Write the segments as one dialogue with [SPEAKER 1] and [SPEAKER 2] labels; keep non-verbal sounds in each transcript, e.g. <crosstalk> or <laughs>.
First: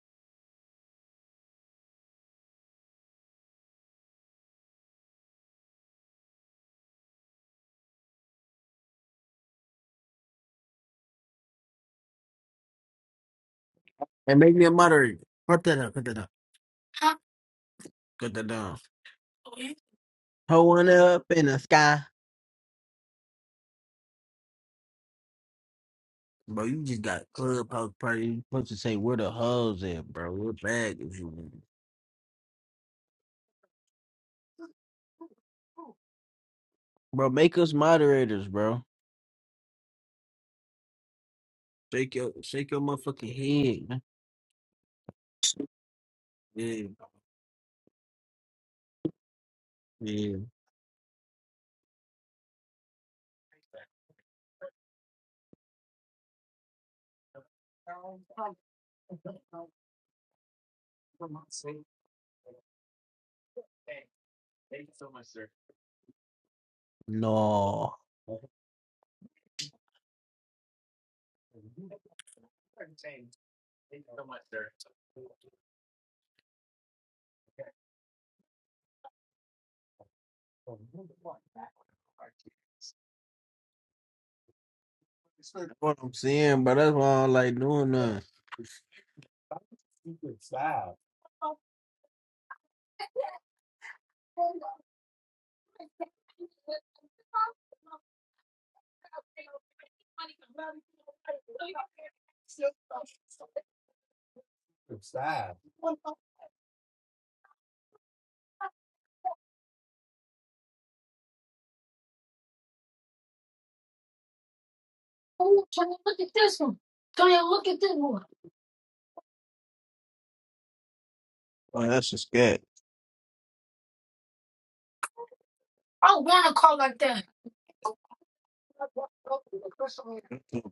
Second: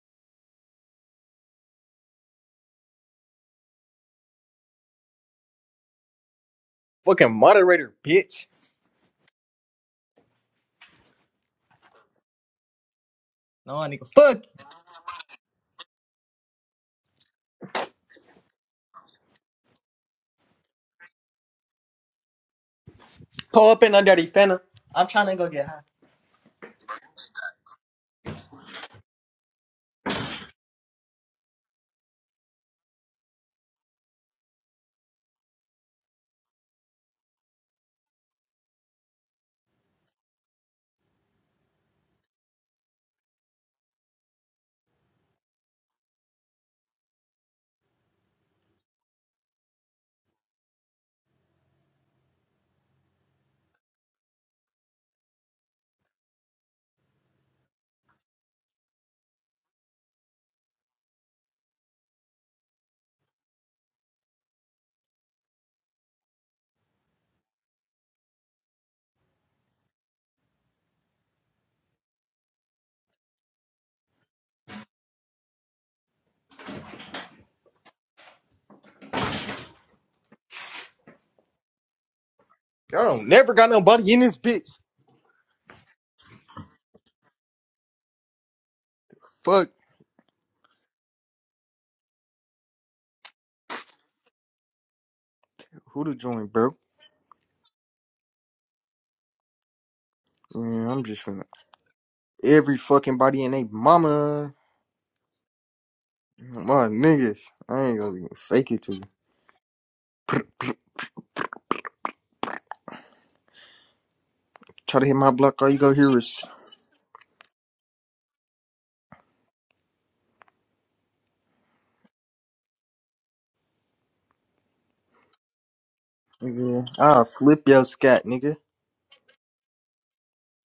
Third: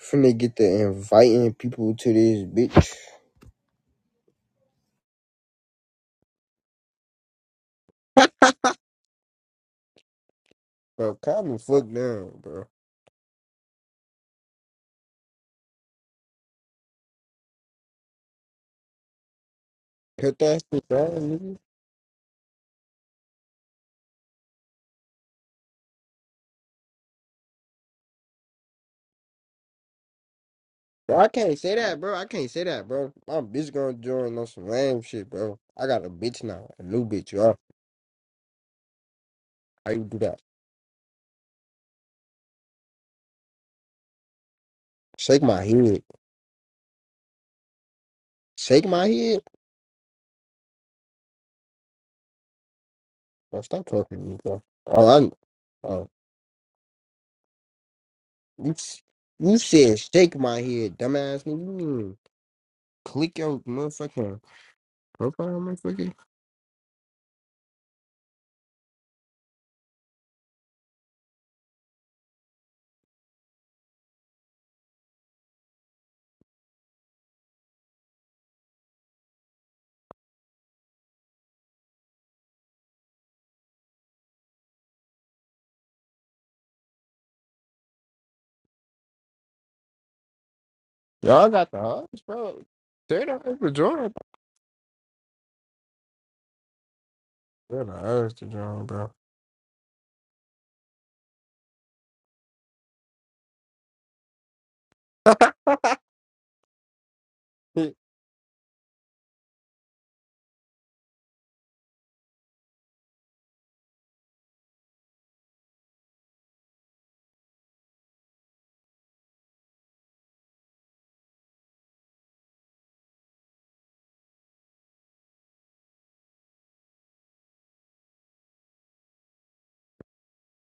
[SPEAKER 1] Finna get the inviting people to this bitch.
[SPEAKER 2] Fucking moderator, bitch.
[SPEAKER 1] Bro, calm the fuck down, bro.
[SPEAKER 2] No, nigga,
[SPEAKER 3] and
[SPEAKER 2] fuck.
[SPEAKER 3] make me a moderator. Cut that up, cut that up, cut that down.
[SPEAKER 1] Cut that
[SPEAKER 3] Hold one
[SPEAKER 1] shit down,
[SPEAKER 3] up in
[SPEAKER 1] nigga.
[SPEAKER 3] the sky.
[SPEAKER 2] Pull up in on Daddy Fana. I'm trying to go get high.
[SPEAKER 3] Bro, you just got clubhouse party. You supposed to say where the hoes at, bro. We're back if
[SPEAKER 1] Bro,
[SPEAKER 3] you
[SPEAKER 1] I
[SPEAKER 3] want.
[SPEAKER 1] can't say that, bro. I can't say that, bro. My bitch gonna join on some lame shit, bro. I got a bitch now, a new
[SPEAKER 3] Bro,
[SPEAKER 1] bitch, y'all.
[SPEAKER 3] make us moderators, bro.
[SPEAKER 1] How you do that?
[SPEAKER 3] Shake your shake your motherfucking head, man.
[SPEAKER 1] Shake my head.
[SPEAKER 3] Yeah,
[SPEAKER 1] Shake my head?
[SPEAKER 3] yeah.
[SPEAKER 1] Bro, stop talking to me, bro. Oh, I, oh, you, s- you said shake my head, dumbass nigga. You mean click your motherfucking profile, motherfucker.
[SPEAKER 3] No.
[SPEAKER 2] Y'all don't never got nobody in this bitch.
[SPEAKER 3] That's what I'm saying, bro. That's why I don't like doing that.
[SPEAKER 2] Fuck
[SPEAKER 1] Y'all got the hots, bro. Say that for join.
[SPEAKER 2] who to join, bro.
[SPEAKER 1] What the urge to drown, bro.
[SPEAKER 2] Yeah, I'm just finna every fucking body in they mama.
[SPEAKER 1] <laughs>
[SPEAKER 2] My niggas.
[SPEAKER 1] Who
[SPEAKER 2] I
[SPEAKER 1] is
[SPEAKER 2] ain't gonna even fake it to you. Try to hit my block,
[SPEAKER 3] Oh,
[SPEAKER 2] all you
[SPEAKER 3] look
[SPEAKER 2] go
[SPEAKER 3] look at at
[SPEAKER 2] hear
[SPEAKER 3] this
[SPEAKER 2] is
[SPEAKER 3] this one. Tony, look at this one. Oh, that's a scat. I don't want to call
[SPEAKER 2] nigga.
[SPEAKER 3] like that.
[SPEAKER 2] I'll flip your scat, nigga.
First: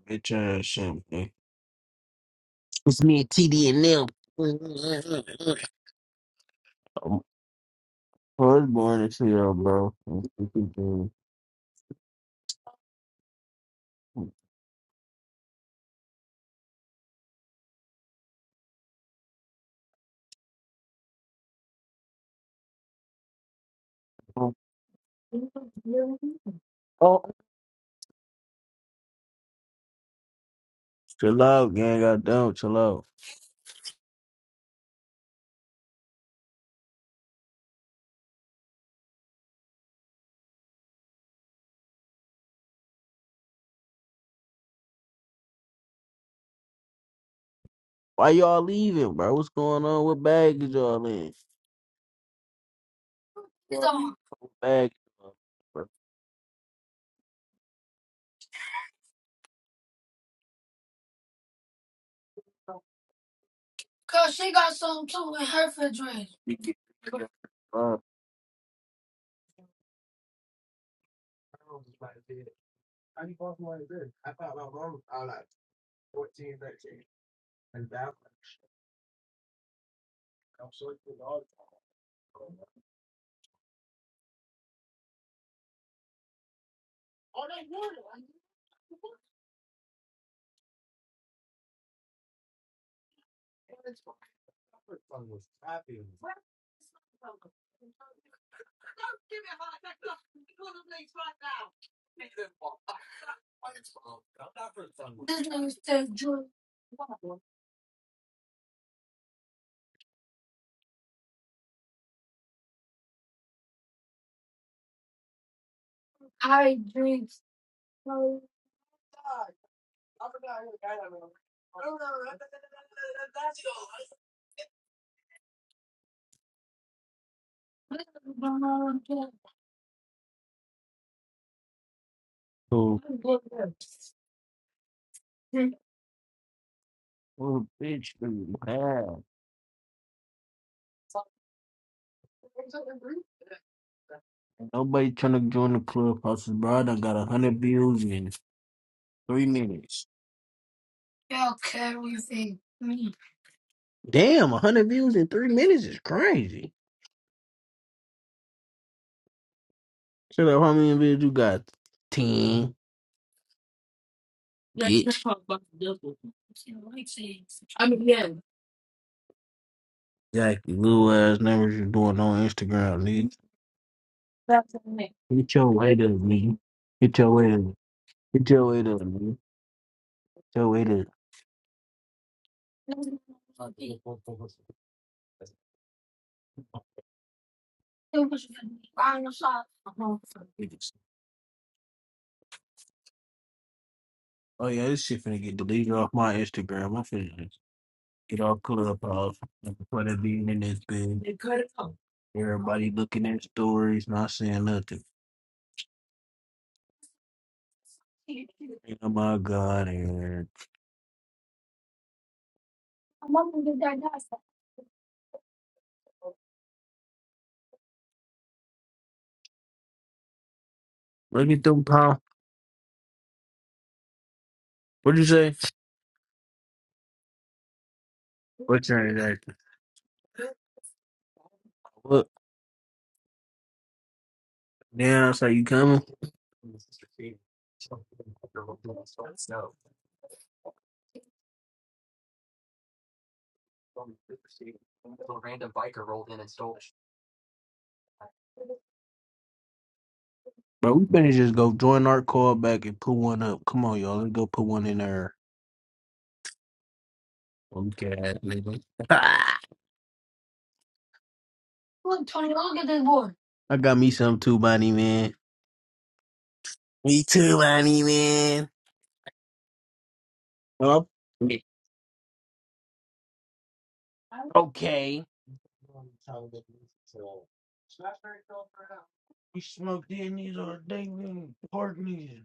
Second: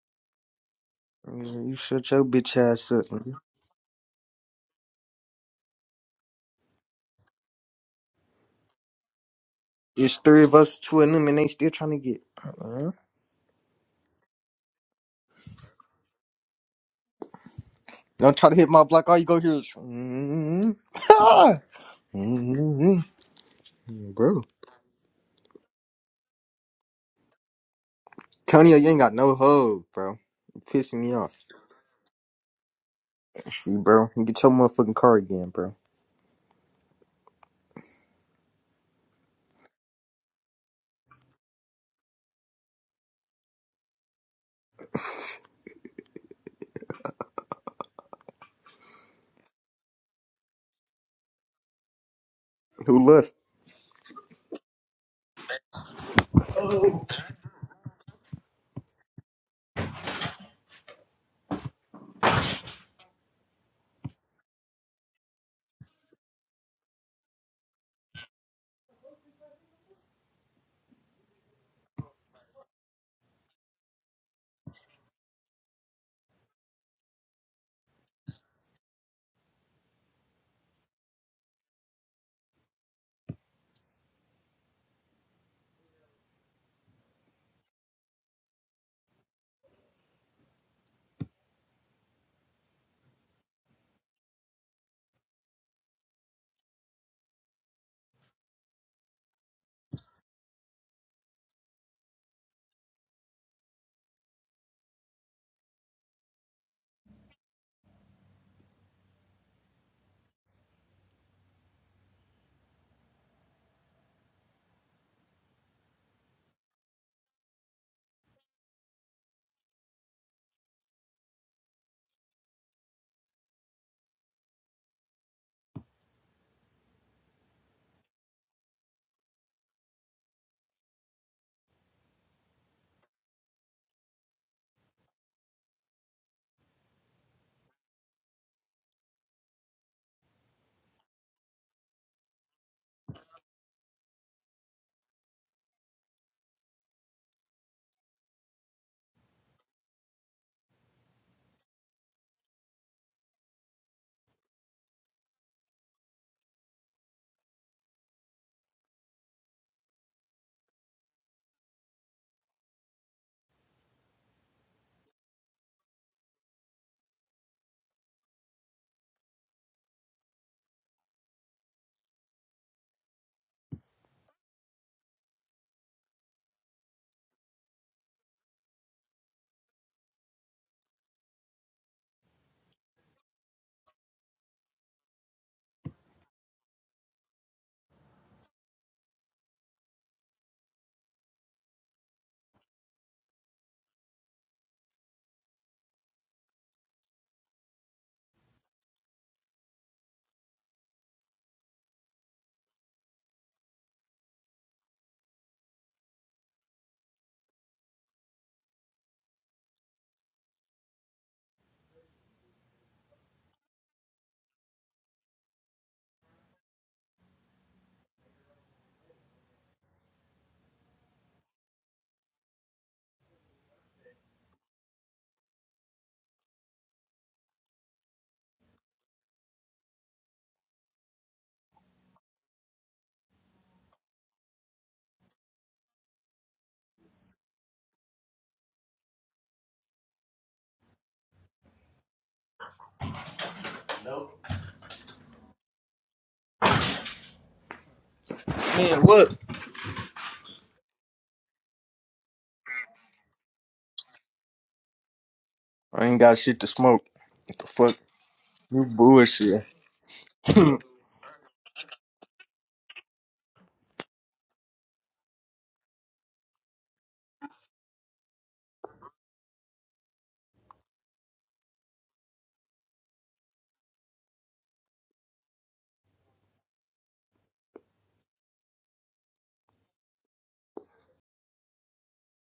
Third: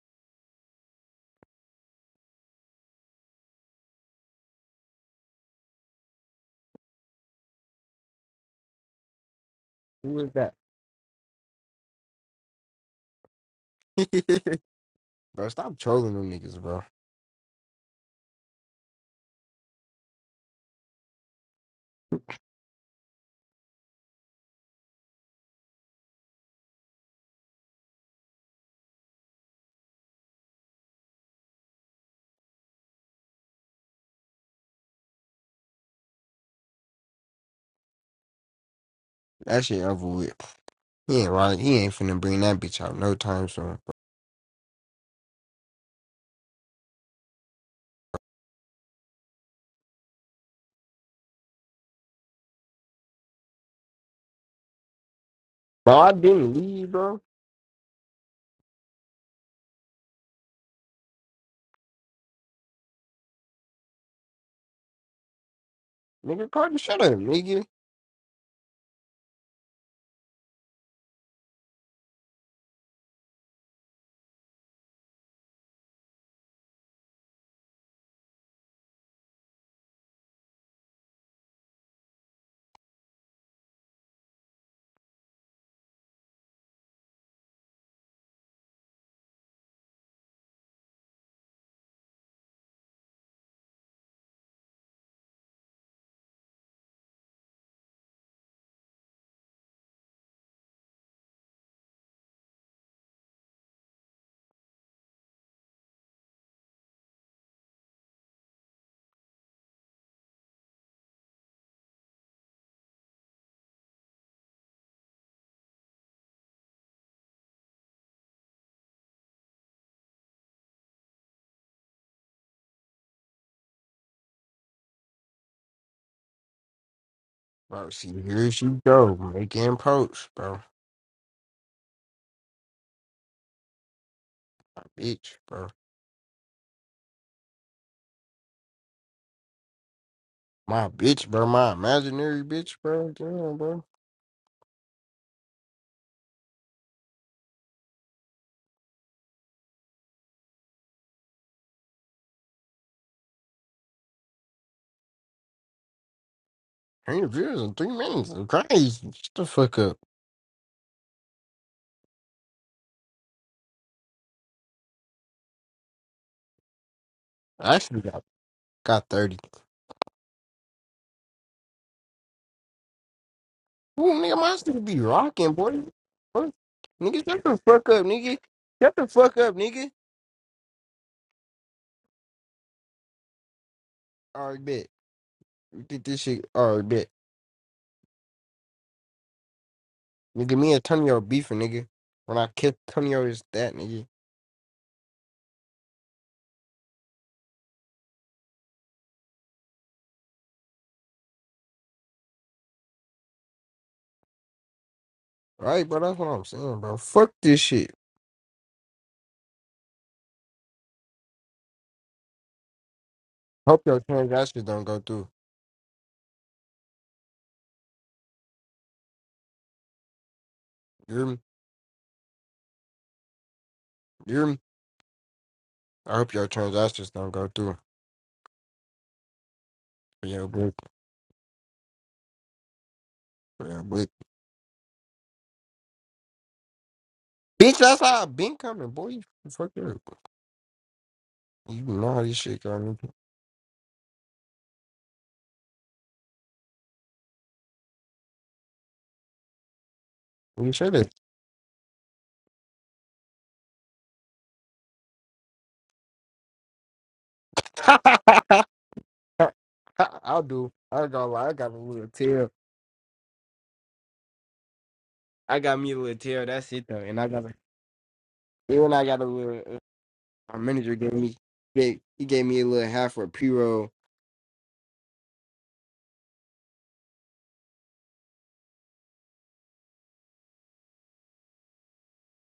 [SPEAKER 3] Bitch ass shit, man.
[SPEAKER 2] Yeah, you shut your bitch ass
[SPEAKER 3] It's
[SPEAKER 2] up,
[SPEAKER 3] me and
[SPEAKER 2] nigga.
[SPEAKER 3] TD and them. I'm i born to see y'all, bro.
[SPEAKER 2] It's
[SPEAKER 3] i
[SPEAKER 2] three of
[SPEAKER 1] that?
[SPEAKER 2] us, two of them, and they still trying to get. Uh-uh.
[SPEAKER 1] <laughs> bro, stop trolling them niggas, bro.
[SPEAKER 2] Don't try to hit my block, all you go hear is. Mm-hmm. <laughs> Bro,
[SPEAKER 3] Oh,
[SPEAKER 2] Tony, you ain't got no hoe, bro. You pissing me
[SPEAKER 3] Chill
[SPEAKER 2] off.
[SPEAKER 3] out, gang. Goddamn, chill out.
[SPEAKER 2] See, bro, you get your motherfucking car again, bro.
[SPEAKER 1] That shit over with. He ain't right. He ain't finna bring that bitch out no time soon. Bro,
[SPEAKER 3] why y'all leaving, bro? What's going on? What bag is y'all in?
[SPEAKER 2] Who left?
[SPEAKER 3] It's on. Bag.
[SPEAKER 1] Bro, I didn't leave, bro.
[SPEAKER 3] Cause she got some too in her refrigerator.
[SPEAKER 1] Nigga,
[SPEAKER 3] You get-
[SPEAKER 1] Carter, shut
[SPEAKER 3] you
[SPEAKER 1] up,
[SPEAKER 3] get-
[SPEAKER 1] nigga.
[SPEAKER 3] Uh, Says drink, I drink. no God. I forgot who got that one. I don't
[SPEAKER 1] Bro, see, here she go.
[SPEAKER 3] know.
[SPEAKER 1] Making posts, bro.
[SPEAKER 3] so, I'm good with
[SPEAKER 1] My bitch, bro.
[SPEAKER 3] it. oh, bitch, you mad.
[SPEAKER 1] My bitch, bro. My imaginary bitch, bro.
[SPEAKER 3] Ain't
[SPEAKER 1] Damn, bro.
[SPEAKER 3] <laughs> Nobody trying to join the clubhouse, bro. I done got a hundred views in three minutes. Y'all carry me. Damn, 100 views in three minutes is crazy.
[SPEAKER 1] Three views in three minutes. Crazy. Shut the fuck up.
[SPEAKER 3] Shut up, how many views you got? 10, Yeah, you bitch. talk about the devil.
[SPEAKER 1] I
[SPEAKER 3] I
[SPEAKER 1] actually
[SPEAKER 3] mean,
[SPEAKER 1] got,
[SPEAKER 3] yeah.
[SPEAKER 1] got 30.
[SPEAKER 3] Exactly, little ass numbers you doing on Instagram, nigga.
[SPEAKER 1] Ooh, nigga, my
[SPEAKER 3] That's what
[SPEAKER 1] shit
[SPEAKER 3] I
[SPEAKER 1] be
[SPEAKER 3] mean.
[SPEAKER 1] rocking,
[SPEAKER 3] Get your
[SPEAKER 1] boy.
[SPEAKER 3] weight up,
[SPEAKER 1] Fuck.
[SPEAKER 3] nigga. Get
[SPEAKER 1] Nigga,
[SPEAKER 3] your
[SPEAKER 1] shut
[SPEAKER 3] weight
[SPEAKER 1] the
[SPEAKER 3] up.
[SPEAKER 1] fuck up, nigga.
[SPEAKER 3] Get your weight
[SPEAKER 1] Shut
[SPEAKER 3] up,
[SPEAKER 1] the
[SPEAKER 3] nigga.
[SPEAKER 1] fuck up, nigga.
[SPEAKER 3] Get your weight up.
[SPEAKER 1] Alright, bet. We did this shit. Alright, bet. Nigga, me and
[SPEAKER 3] Niggas.
[SPEAKER 1] Tonyo beefing, nigga. When I kiss Tonyo, it's that, nigga.
[SPEAKER 3] Oh, yeah, this shit finna get deleted off my Instagram. I'm finna get all color up off before that being in this bitch. Everybody looking at stories, not saying nothing.
[SPEAKER 1] Alright, bro, that's what I'm saying, bro. Fuck this shit.
[SPEAKER 3] Oh my God, Eric. Look
[SPEAKER 1] Hope your transactions don't go through. You hear me?
[SPEAKER 3] at them, pal.
[SPEAKER 1] You hear me?
[SPEAKER 3] What'd you say?
[SPEAKER 1] I hope your transactions don't go through.
[SPEAKER 3] What transaction?
[SPEAKER 1] For your book.
[SPEAKER 3] Look,
[SPEAKER 1] For your book.
[SPEAKER 3] now it's like you coming?
[SPEAKER 1] Bitch, that's how i been coming, boy. You fuck up. You know how this shit go, nigga.
[SPEAKER 2] Man, look.
[SPEAKER 1] You sure
[SPEAKER 3] Bro, we better just go join our call back and put one up. Come on, y'all. Let's go put one in there.
[SPEAKER 2] I ain't got shit to smoke. What the fuck?
[SPEAKER 3] Okay,
[SPEAKER 1] that? <laughs>
[SPEAKER 3] nigga.
[SPEAKER 2] You
[SPEAKER 1] <laughs>
[SPEAKER 2] bullshit.
[SPEAKER 1] I'll do.
[SPEAKER 2] <laughs>
[SPEAKER 1] I ain't gonna lie. I got a little tail.
[SPEAKER 3] <laughs> I got me some too, Bonnie, man.
[SPEAKER 1] I got me a little tail. That's it though. And
[SPEAKER 3] Me
[SPEAKER 1] I got a.
[SPEAKER 3] too, Bonnie, man.
[SPEAKER 1] Even I got a little. Uh, my manager
[SPEAKER 3] Oh,
[SPEAKER 1] gave me.
[SPEAKER 3] yeah.
[SPEAKER 1] Big. He gave me a little half for a pre roll.
[SPEAKER 3] Okay. We smoked in these all day, man. Park these.